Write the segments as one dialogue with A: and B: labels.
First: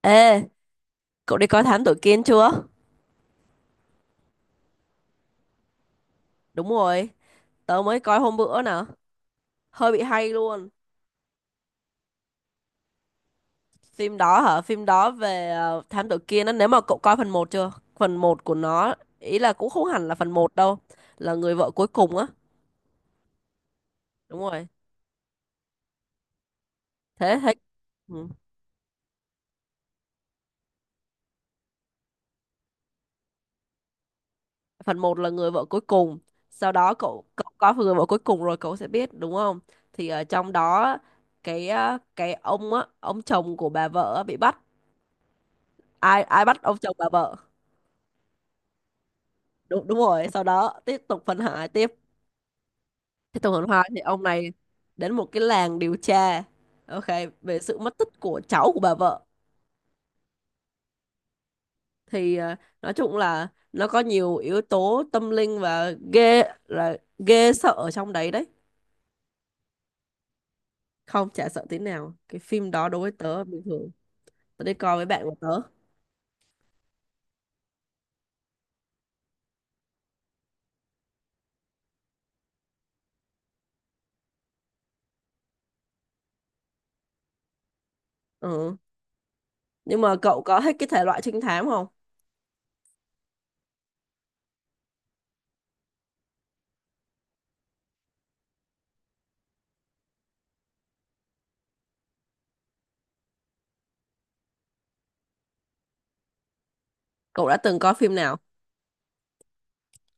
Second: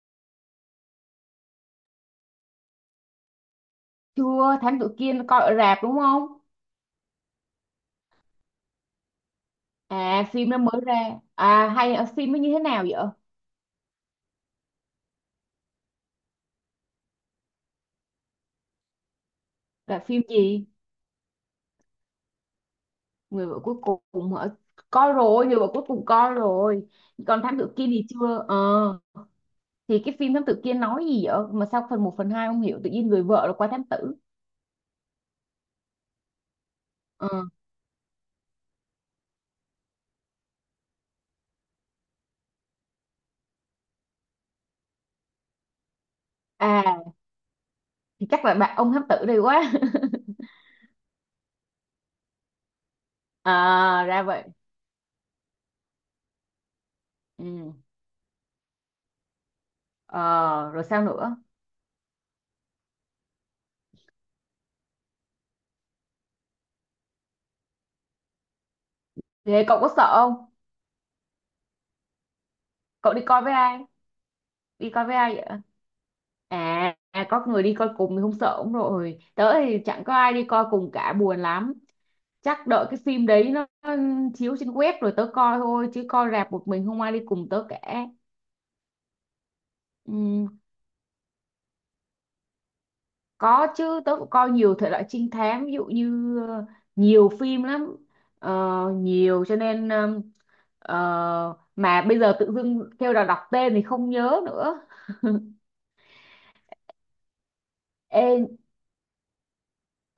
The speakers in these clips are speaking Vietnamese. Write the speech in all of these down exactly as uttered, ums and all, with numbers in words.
A: Ê, cậu đi coi Thám Tử Kiên chưa?
B: Chưa. Thám tử Kiên coi ở rạp đúng không?
A: Đúng rồi, tớ mới coi hôm bữa nè, hơi bị
B: À,
A: hay
B: phim nó
A: luôn.
B: mới ra. À, hay ở phim nó như thế nào vậy?
A: Phim đó hả? Phim đó về ờ, Thám Tử Kiên á, nếu mà cậu coi phần một chưa? Phần một của nó, ý là cũng không
B: Là
A: hẳn là
B: phim
A: phần một
B: gì?
A: đâu, là người vợ cuối cùng á.
B: Người vợ cuối cùng
A: Đúng
B: hả?
A: rồi,
B: Coi rồi. Người vợ cuối cùng coi rồi.
A: thế
B: Còn
A: thế
B: thám tử Kiên thì
A: ừ.
B: chưa ờ thì cái phim thám tử Kiên nói gì vậy mà sao phần một phần hai không hiểu tự nhiên người vợ là qua thám tử?
A: Phần một là người vợ cuối cùng, sau đó cậu
B: Ờ.
A: cậu coi người vợ cuối cùng rồi cậu sẽ biết, đúng không? Thì ở trong đó cái ờ, cái ông á, ông chồng của bà vợ á bị bắt. Ai ai bắt ông chồng bà
B: À,
A: vợ?
B: thì chắc là bạn ông thám tử đây quá.
A: Đúng đúng rồi sau đó tiếp tục phân hải tiếp, tiếp tục phân hai thì
B: À,
A: ông
B: ra vậy.
A: này đến một cái làng điều tra. Ok, về
B: Ừ.
A: sự mất tích của cháu của bà vợ.
B: Ờ, rồi sao nữa?
A: Thì ờ, nói chung là nó có nhiều yếu tố tâm linh và ghê là ghê sợ ở trong đấy đấy.
B: Thế cậu có sợ không?
A: Không, chả sợ tí nào, cái phim đó đối với
B: Cậu đi coi
A: tớ
B: với
A: bình
B: ai?
A: thường. Tớ đi
B: Đi
A: coi
B: coi
A: với
B: với
A: bạn
B: ai
A: của
B: vậy?
A: tớ.
B: À, à, có người đi coi cùng thì không sợ cũng rồi. Tớ thì chẳng có ai đi coi cùng cả buồn lắm. Chắc đợi cái phim đấy nó nó chiếu trên web rồi tớ coi thôi chứ coi rạp một mình không ai đi cùng tớ cả.
A: Ừ. Nhưng mà cậu
B: Ừm,
A: có hết cái thể loại trinh thám không?
B: có chứ tớ cũng coi nhiều thể loại trinh thám ví dụ như ờ, nhiều phim lắm. Ờ, Nhiều cho nên ờm, ờ, mà bây giờ tự dưng kêu là đọc tên thì không nhớ nữa.
A: Cậu đã từng coi phim
B: Ê
A: nào?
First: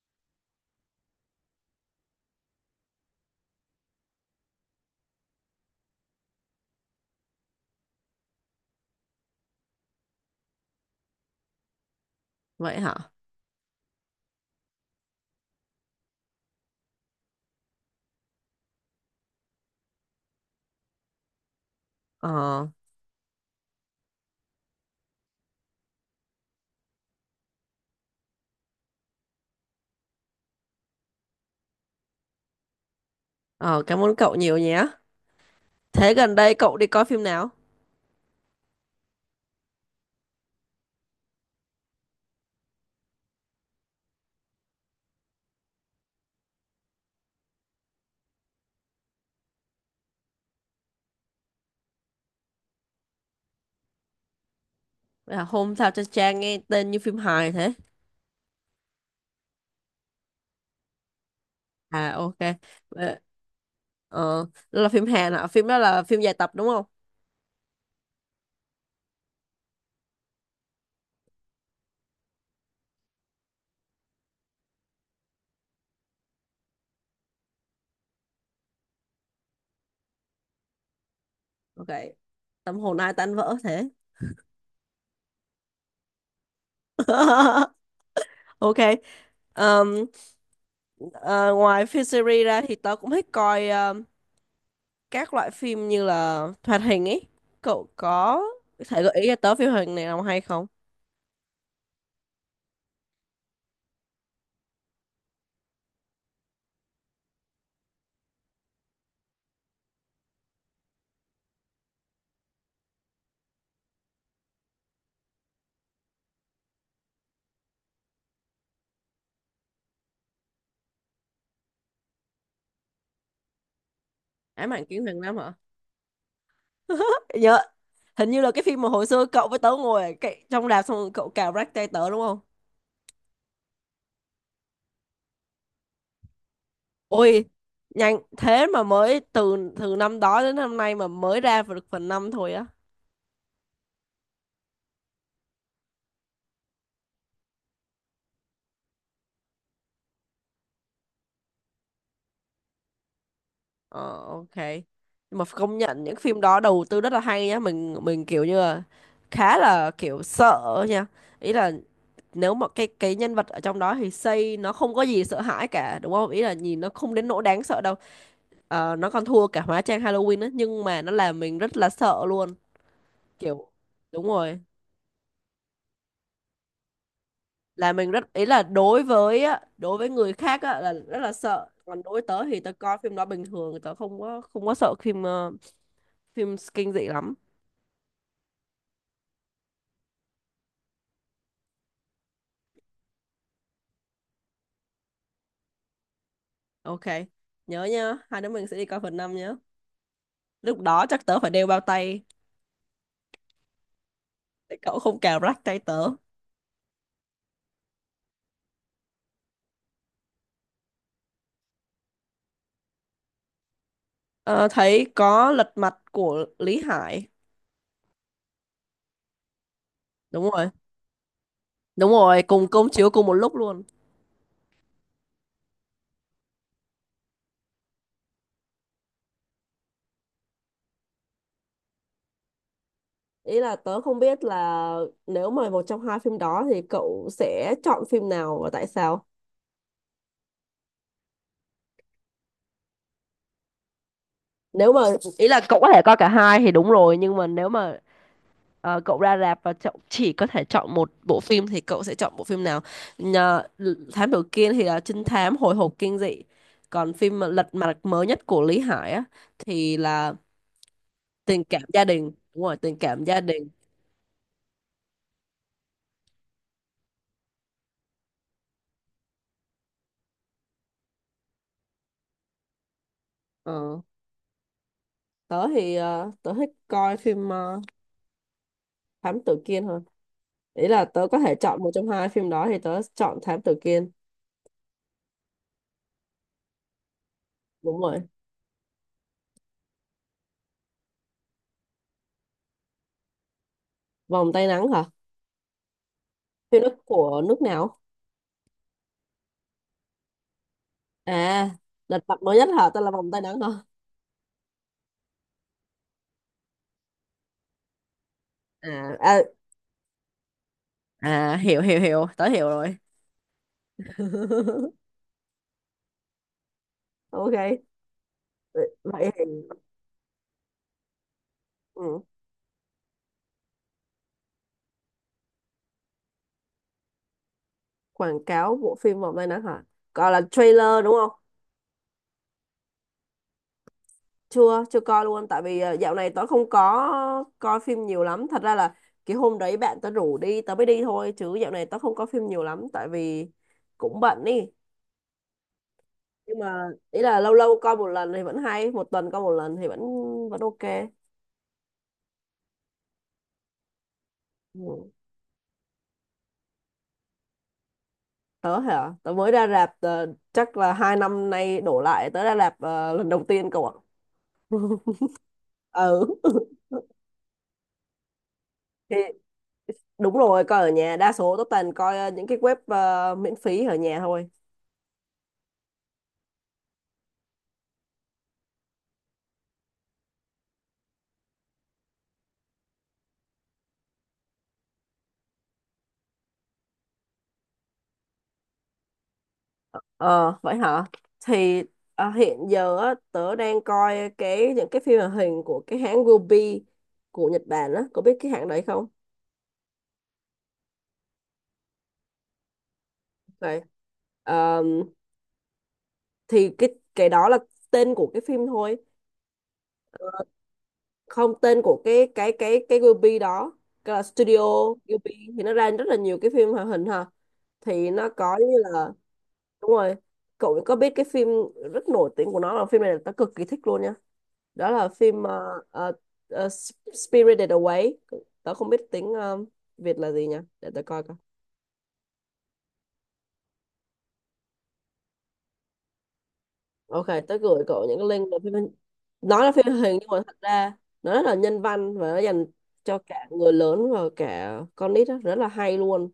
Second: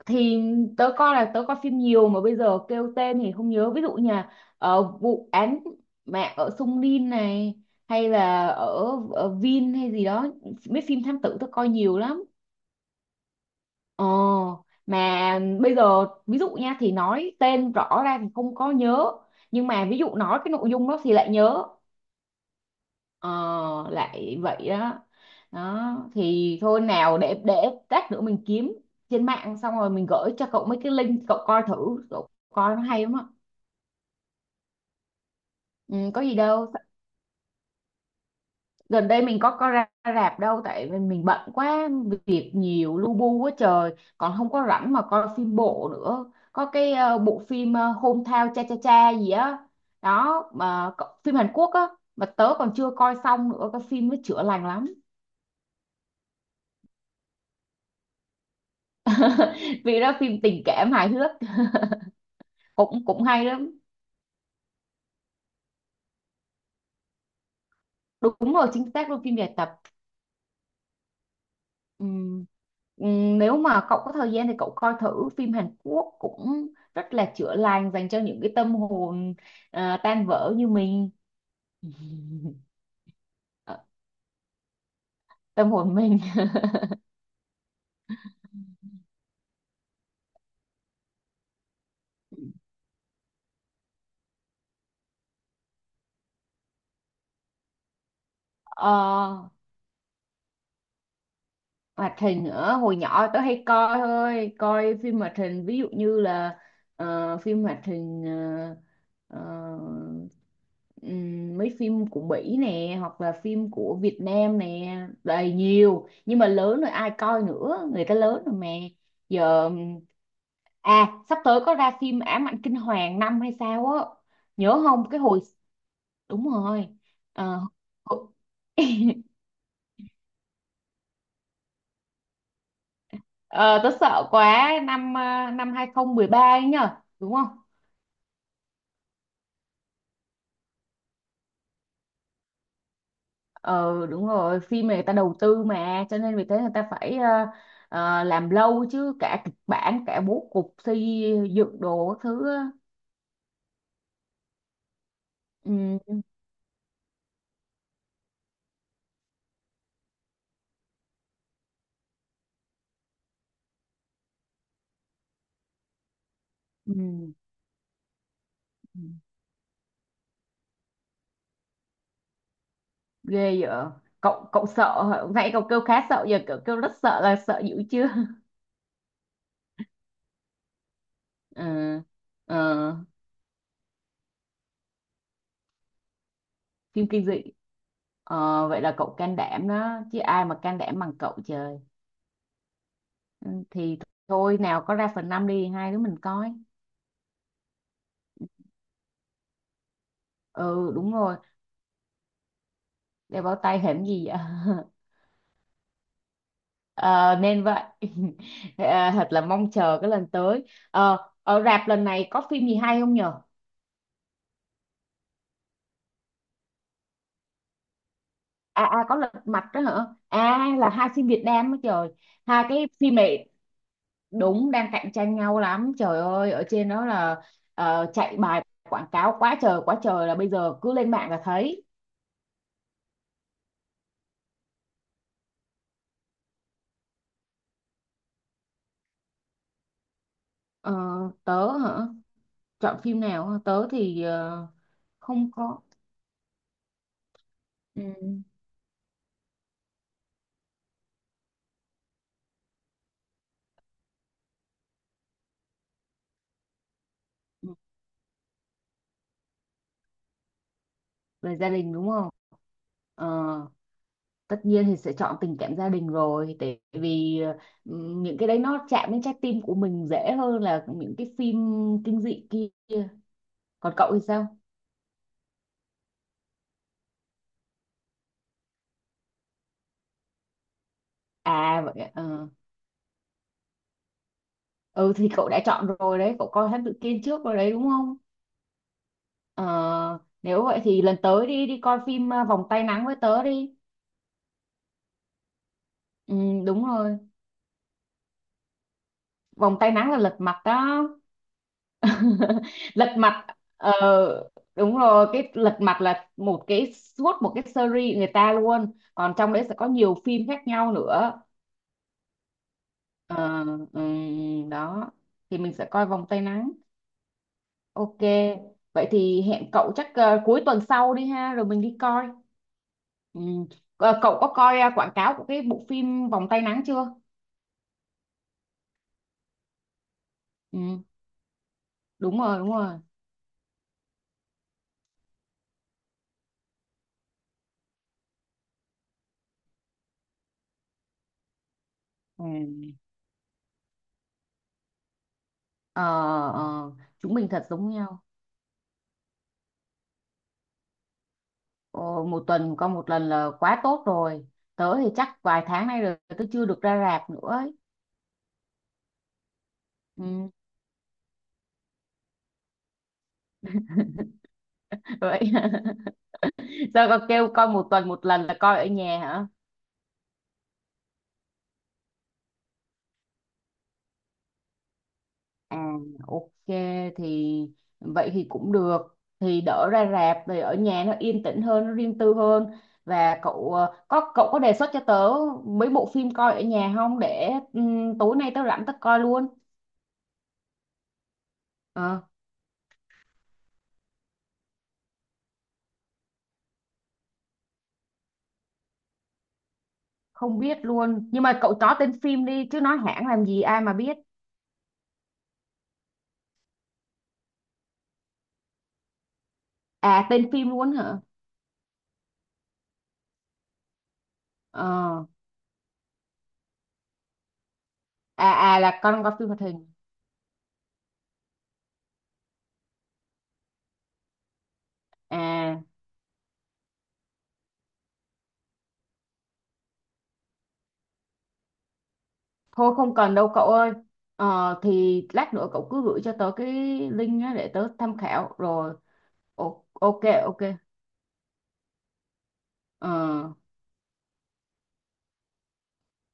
B: thì tớ coi là tớ coi phim nhiều mà bây giờ kêu tên thì không nhớ ví dụ như là ờ, vụ án mạng ở Sung Rin này hay là ở, ở Vin hay gì đó mấy phim thám tử tớ coi nhiều lắm
A: Vậy hả?
B: ờ mà bây giờ ví dụ nha thì nói tên rõ ra thì không có nhớ nhưng mà ví dụ nói cái nội dung đó thì lại nhớ.
A: ờ
B: Ờ, Lại vậy đó. Đó thì thôi nào để để lát nữa mình kiếm trên mạng xong rồi mình gửi cho cậu mấy cái link cậu coi thử cậu coi nó hay lắm á.
A: ờ Cảm ơn cậu nhiều nhé.
B: Ừ,
A: Thế
B: có
A: gần
B: gì
A: đây
B: đâu.
A: cậu đi coi phim nào?
B: Gần đây mình có có ra rạp đâu tại vì mình bận quá việc nhiều lu bu quá trời còn không có rảnh mà coi phim bộ nữa. Có cái ờ, bộ phim uh, Hometown Cha Cha Cha gì á đó mà cậu- phim Hàn Quốc á mà tớ còn chưa coi xong nữa cái phim nó chữa lành lắm.
A: Là hôm sao cho cha nghe tên như phim hài thế.
B: Vì đó phim tình cảm hài hước.
A: À, ok.
B: cũng
A: Ờ,
B: cũng hay lắm.
A: Ờ, Đó là phim Hàn hả? Phim đó là phim dài tập đúng không?
B: Đúng rồi chính xác luôn phim dài tập. Ừm, ừm, Nếu mà cậu có thời gian thì cậu coi thử phim Hàn Quốc cũng rất là chữa lành dành cho những cái tâm hồn à, tan vỡ như mình.
A: Ok. Tâm hồn ai tan vỡ
B: Ờ,
A: thế.
B: Tâm hồn mình.
A: Ok. Ờm, ờ, Ngoài phim series ra thì tớ cũng thích coi ờm, các loại phim như là hoạt hình ấy. Cậu có thể gợi ý cho
B: Ờ,
A: tớ phim hoạt hình này nào hay không?
B: Hoạt hình nữa hồi nhỏ tớ hay coi thôi coi phim hoạt hình ví dụ như là ờ, phim hoạt hình ờ, ờ, ừm, mấy phim của Mỹ nè hoặc là phim của Việt Nam nè đầy nhiều nhưng mà lớn rồi ai coi nữa người ta lớn rồi mà giờ. À, sắp tới có ra phim Ám ảnh kinh hoàng năm hay sao á.
A: Ám
B: Nhớ
A: ảnh
B: không
A: kiếm hàng
B: cái
A: năm
B: hồi?
A: hả?
B: Đúng rồi.
A: Nhớ.
B: Ờ.
A: Hình như là cái phim mà hồi xưa cậu với tớ ngồi ở cái, trong rạp xong rồi cậu cào rách tay tớ đúng không?
B: Ờ, Tớ sợ quá năm ờ, năm hai không một ba ấy nhở đúng
A: Ôi,
B: không?
A: nhanh thế mà mới từ từ năm đó đến năm nay mà mới ra được phần năm thôi á.
B: ờ Đúng rồi phim này người ta đầu tư mà cho nên vì thế người ta phải ờ, ờ, làm lâu chứ cả kịch bản cả bố cục xây dựng đồ các thứ á.
A: Ờ, ok. Nhưng mà công nhận những
B: Ừ,
A: phim đó đầu tư rất là hay nhá, mình mình kiểu như là khá là kiểu sợ nha. Ý là nếu mà cái cái nhân vật ở trong đó thì xây nó không có gì sợ hãi cả, đúng không? Ý là nhìn nó không đến
B: ừ,
A: nỗi đáng sợ đâu. Ờ,
B: ừ.
A: nó còn thua cả hóa trang Halloween á, nhưng mà nó làm mình rất là sợ luôn.
B: Ghê vậy.
A: Kiểu đúng
B: cậu
A: rồi.
B: cậu sợ hả? Nãy cậu kêu khá sợ giờ cậu kêu rất sợ là sợ dữ
A: Là
B: chưa?
A: mình rất, ý là đối với á, đối với người khác á, là rất là sợ,
B: ờ
A: còn đối với tớ thì tớ
B: ờ,
A: coi phim đó bình thường, tớ không có không có sợ phim ờ, phim kinh dị
B: Phim kinh
A: lắm.
B: dị. Ờ, vậy là cậu can đảm đó chứ ai mà can đảm bằng cậu trời. Ừ, thì thôi nào có ra phần năm đi hai đứa mình coi.
A: Ok, nhớ nhá, hai đứa mình sẽ đi coi phần năm nhá. Lúc
B: Ừ,
A: đó
B: đúng
A: chắc
B: rồi.
A: tớ phải đeo bao tay
B: Đeo bao tay hẻm gì vậy?
A: để cậu không cào rách tay tớ.
B: Ờ, Nên vậy. À, thật là mong chờ cái lần tới. Ờ, ở rạp lần này có phim gì hay không nhờ?
A: Ờ, Thấy có lật mặt của Lý Hải.
B: À, à, có lật mặt đó hả?
A: Đúng
B: À,
A: rồi,
B: là hai phim Việt Nam đó trời.
A: đúng rồi,
B: Hai
A: cùng
B: cái
A: công chiếu
B: phim
A: cùng một
B: này
A: lúc luôn.
B: đúng đang cạnh tranh nhau lắm trời ơi ở trên đó là ờ, chạy bài quảng cáo quá trời quá trời là bây giờ cứ lên mạng là thấy.
A: Ý là tớ không biết là, nếu mà một trong hai phim đó thì cậu sẽ chọn phim nào và tại sao?
B: Ờ, Tớ hả? Chọn phim nào hả? Tớ thì ờ,
A: Nếu mà, ý
B: không
A: là cậu
B: có.
A: có thể coi cả hai thì đúng rồi, nhưng mà nếu mà
B: Ừ.
A: ờ, cậu ra rạp và cậu chỉ có thể chọn một bộ phim thì cậu sẽ chọn bộ phim nào? Nhờ, thám tử Kiên thì là trinh thám hồi hộp kinh dị, còn phim mà Lật
B: Ừ,
A: mặt mới nhất của Lý Hải á thì là
B: về
A: tình
B: gia
A: cảm
B: đình
A: gia
B: đúng
A: đình.
B: không?
A: Đúng rồi, tình cảm gia
B: ờ,
A: đình.
B: Tất nhiên thì sẽ chọn tình cảm gia đình rồi tại vì ừ, những cái đấy nó chạm đến trái tim của mình dễ hơn là những cái phim kinh dị kia. Còn
A: Ờ,
B: cậu thì sao?
A: Tớ thì ờ, tớ thích coi phim ờ, thám tử Kiên hơn. Ý là tớ có thể
B: À
A: chọn một
B: vậy
A: trong
B: ạ,
A: hai
B: ờ.
A: phim đó thì tớ chọn thám tử Kiên.
B: Ừ, thì cậu đã chọn rồi đấy cậu coi Thám Tử Kiên trước rồi đấy đúng
A: Đúng
B: không?
A: rồi.
B: ờ, Nếu vậy thì lần tới đi đi coi phim à, Vòng Tay Nắng với tớ đi.
A: Vòng tay nắng hả?
B: Ừ,
A: Phim
B: đúng
A: đó
B: rồi.
A: của nước nào?
B: Vòng Tay Nắng là lật mặt đó.
A: À. Lịch mặt nổi nhất hả, tên là
B: Lật
A: vòng tay
B: mặt.
A: nắng hả?
B: ờ, Đúng rồi cái lật mặt là một cái suốt một cái series người ta luôn
A: À,
B: còn
A: à.
B: trong đấy sẽ có nhiều phim khác nhau nữa.
A: À, hiểu hiểu hiểu, tớ hiểu rồi.
B: Ờ, ừm, Đó thì mình sẽ coi vòng tay nắng.
A: Ok,
B: Ok. Vậy
A: vậy
B: thì
A: thì
B: hẹn cậu chắc ờ, cuối tuần sau đi ha rồi mình đi
A: ừ.
B: coi. Ừm. Ờ, cậu có coi ờ, quảng cáo của cái bộ phim vòng tay nắng chưa?
A: Quảng cáo bộ phim vòng tay nắng hả? Gọi là trailer
B: Ừm,
A: đúng không?
B: đúng rồi đúng rồi.
A: Chưa, chưa coi luôn, tại vì ờ, dạo này tớ không có coi phim nhiều lắm, thật ra là cái hôm đấy bạn tớ rủ đi tớ mới đi thôi, chứ dạo này tớ không có phim nhiều lắm,
B: Ừm.
A: tại vì cũng bận đi.
B: Ờ,
A: Nhưng mà
B: ờ,
A: ý
B: Chúng
A: là
B: mình
A: lâu
B: thật
A: lâu
B: giống
A: coi một
B: nhau.
A: lần thì vẫn hay, một tuần coi một lần thì vẫn vẫn ok.
B: Ồ, một tuần coi một lần là quá tốt rồi. Tớ thì
A: Ừ.
B: chắc vài tháng nay rồi tớ chưa được ra rạp nữa ấy.
A: Tớ hả, tớ mới ra rạp ờ,
B: Ừ.
A: chắc là hai năm nay đổ lại, tớ ra rạp ờ, lần đầu tiên cậu ạ.
B: Vậy,
A: Ừ.
B: sao con kêu coi một tuần một lần là coi ở
A: Thì
B: nhà hả?
A: đúng rồi, coi ở nhà đa số tớ toàn coi ờ, những cái web ờ, miễn phí ở nhà thôi.
B: À, ok. Thì vậy thì cũng được thì đỡ ra rạp thì ở nhà nó yên tĩnh hơn nó riêng tư hơn. Và cậu ờ, có cậu có đề xuất cho tớ mấy bộ phim coi ở nhà không để ừm, tối nay tớ rảnh tớ coi luôn.
A: Ờ, vậy hả? Thì
B: Ờ,
A: ờ, hiện giờ á, tớ đang coi cái những cái phim hoạt hình của cái hãng Ruby của Nhật Bản á, có biết cái hãng đấy không?
B: Không biết luôn nhưng mà cậu chó tên phim đi chứ nói hãng làm gì
A: Đấy.
B: ai mà biết.
A: Ờ, thì cái cái đó là tên của cái phim thôi.
B: À, tên phim luôn hả?
A: Không, tên của cái cái cái cái Ghibli đó, cái là Studio
B: Ờ.
A: Ghibli thì nó ra rất là nhiều cái phim hoạt hình ha, thì nó
B: À,
A: có như
B: à, là
A: là,
B: con coi phim hoạt hình.
A: đúng rồi. Cậu có biết cái phim rất nổi tiếng của nó là phim này, là tớ cực kỳ thích luôn nha, đó là phim ờ,
B: À,
A: ờ, ờ, Spirited Away. Tớ không biết tiếng ờ, Việt là gì nha, để tớ coi coi.
B: thôi không cần đâu cậu ơi. Ờ thì lát nữa cậu cứ gửi cho tớ cái
A: Ok,
B: link á
A: tớ
B: để
A: gửi
B: tớ
A: cậu
B: tham
A: những cái link
B: khảo
A: về phim.
B: rồi.
A: Nó là
B: O,
A: phim hoạt hình
B: ok
A: nhưng mà thật
B: ok.
A: ra nó rất là nhân văn và nó dành cho cả
B: Ờ,
A: người lớn và cả con nít á, rất là hay luôn.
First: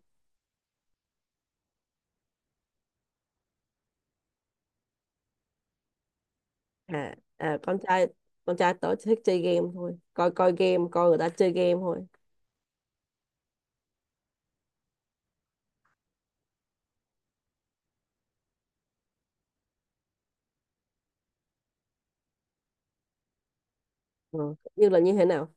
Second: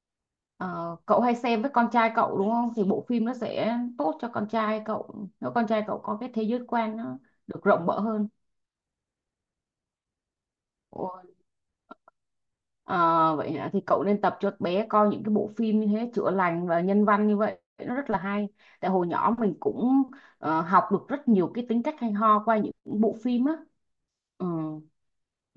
B: ờ, Cậu hay xem với con trai cậu đúng không? Thì bộ phim nó sẽ tốt cho con trai cậu. Nếu con trai cậu có cái thế giới quan
A: À,
B: nó
A: à,
B: được
A: con
B: rộng mở
A: trai
B: hơn.
A: con trai tớ thích chơi game thôi, coi coi game coi người ta chơi game thôi.
B: Ờ, Vậy hả? Thì cậu nên tập cho bé coi những cái bộ phim như thế chữa lành và nhân văn như vậy nó rất là hay. Tại hồi nhỏ mình cũng ờ, học được rất nhiều cái tính cách hay ho qua những bộ phim á.
A: Ừ.
B: Ừ,
A: Như là như thế nào?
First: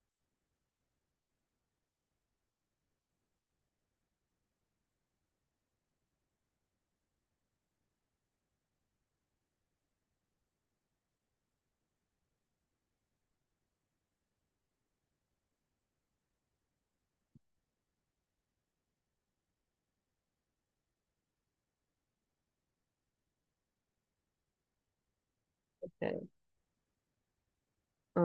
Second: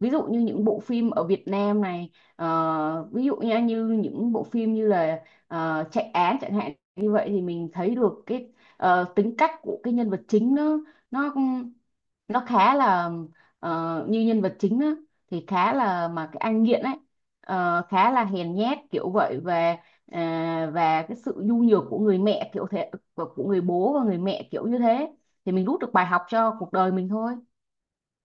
B: ví dụ như những bộ phim ở Việt Nam này ờ, ví dụ nha như những bộ phim như là ờ, chạy án chẳng hạn như vậy thì mình thấy được cái ờ, tính cách của cái nhân vật chính nó nó nó khá là ờ, như nhân vật chính á, thì khá là mà cái anh nghiện ấy ờ, khá là hèn nhát kiểu vậy và à, và cái sự nhu nhược của người mẹ kiểu thế của của người bố và người mẹ kiểu như thế thì mình rút được bài học
A: Ok.
B: cho cuộc đời mình thôi.
A: ờ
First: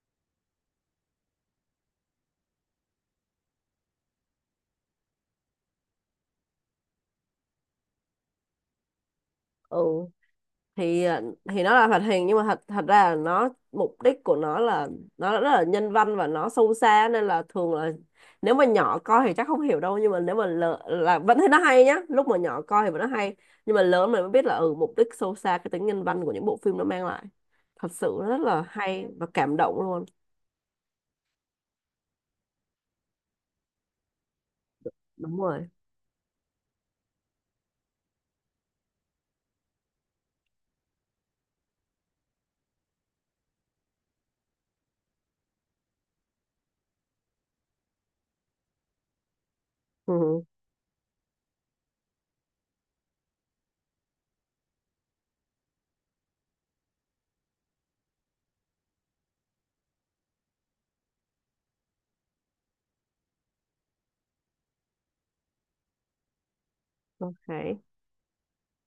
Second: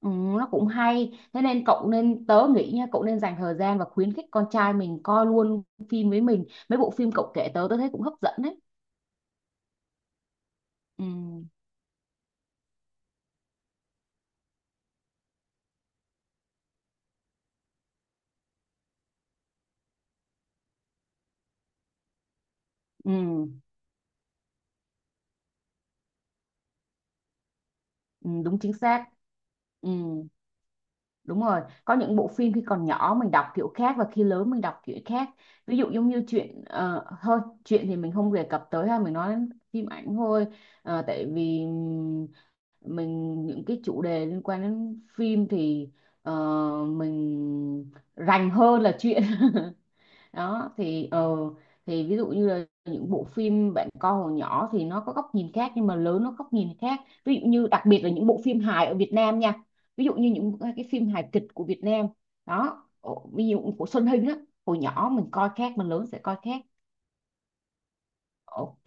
B: Ừ, nó cũng hay thế nên cậu nên tớ nghĩ nha cậu nên dành thời gian và khuyến khích con trai mình coi luôn phim với mình mấy bộ phim cậu kể tớ tớ thấy cũng hấp dẫn đấy.
A: ừ thì à,
B: Ừ,
A: thì nó là hoạt hình nhưng mà thật thật ra là nó, mục đích của nó là nó rất là nhân văn và nó sâu xa, nên là thường là nếu mà nhỏ coi thì chắc không hiểu đâu, nhưng mà nếu mà lợ, là vẫn thấy nó hay nhá, lúc mà nhỏ coi thì vẫn nó hay,
B: ừ,
A: nhưng mà lớn mình mới biết là, ừ, mục đích sâu xa cái tính nhân văn của những bộ phim nó mang lại thật sự
B: ừ,
A: rất
B: đúng
A: là
B: chính
A: hay
B: xác.
A: và cảm động
B: Ừ,
A: luôn.
B: đúng rồi có những bộ phim khi còn nhỏ mình đọc kiểu khác và khi lớn mình đọc kiểu khác.
A: Đúng rồi.
B: Ví dụ giống như chuyện ờ, thôi chuyện thì mình không đề cập tới ha mình nói đến phim ảnh thôi. Ờ, tại vì mình những cái chủ đề liên quan đến phim thì ờ, mình rành hơn là chuyện.
A: Ừ.
B: Đó thì ờ, thì ví dụ như là những bộ phim bạn coi hồi nhỏ thì nó có góc nhìn khác nhưng mà lớn nó góc nhìn khác. Ví dụ như đặc biệt là những bộ phim hài ở Việt Nam nha ví dụ như những cái phim hài kịch của Việt Nam đó ví dụ của Xuân Hinh á hồi nhỏ mình coi khác mình lớn sẽ coi khác.
A: Ok.
B: Ok,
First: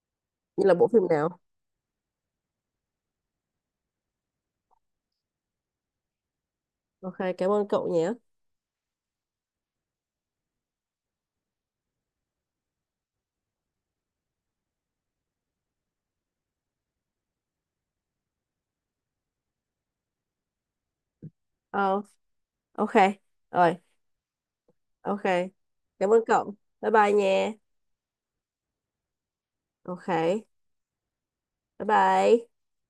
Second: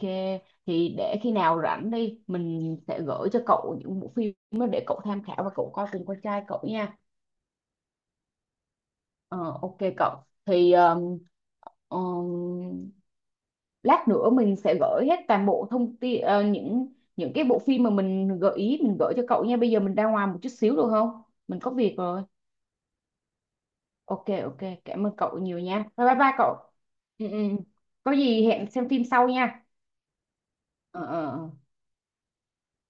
A: Như là bộ
B: thì
A: phim
B: để khi
A: nào?
B: nào rảnh đi, mình sẽ gửi cho cậu những bộ phim đó để cậu tham khảo và cậu coi cùng con trai cậu nha.
A: Ok, cảm ơn cậu nhé.
B: Ờ, ok cậu, thì um, um, lát nữa mình sẽ gửi hết toàn bộ thông tin ờ, những những cái bộ phim mà mình gợi ý mình gửi cho cậu nha. Bây giờ mình ra ngoài một chút xíu được không? Mình có việc
A: Ờ,
B: rồi.
A: ok, rồi.
B: Ok, ok, cảm ơn
A: Ok,
B: cậu nhiều nha. Bye
A: cảm
B: bye
A: ơn
B: bye
A: cậu.
B: cậu.
A: Bye bye
B: Ừ, ừ.
A: nha.
B: Có gì hẹn xem phim sau nha.
A: Ok,
B: Ờ, ờ, ờ.
A: bye bye.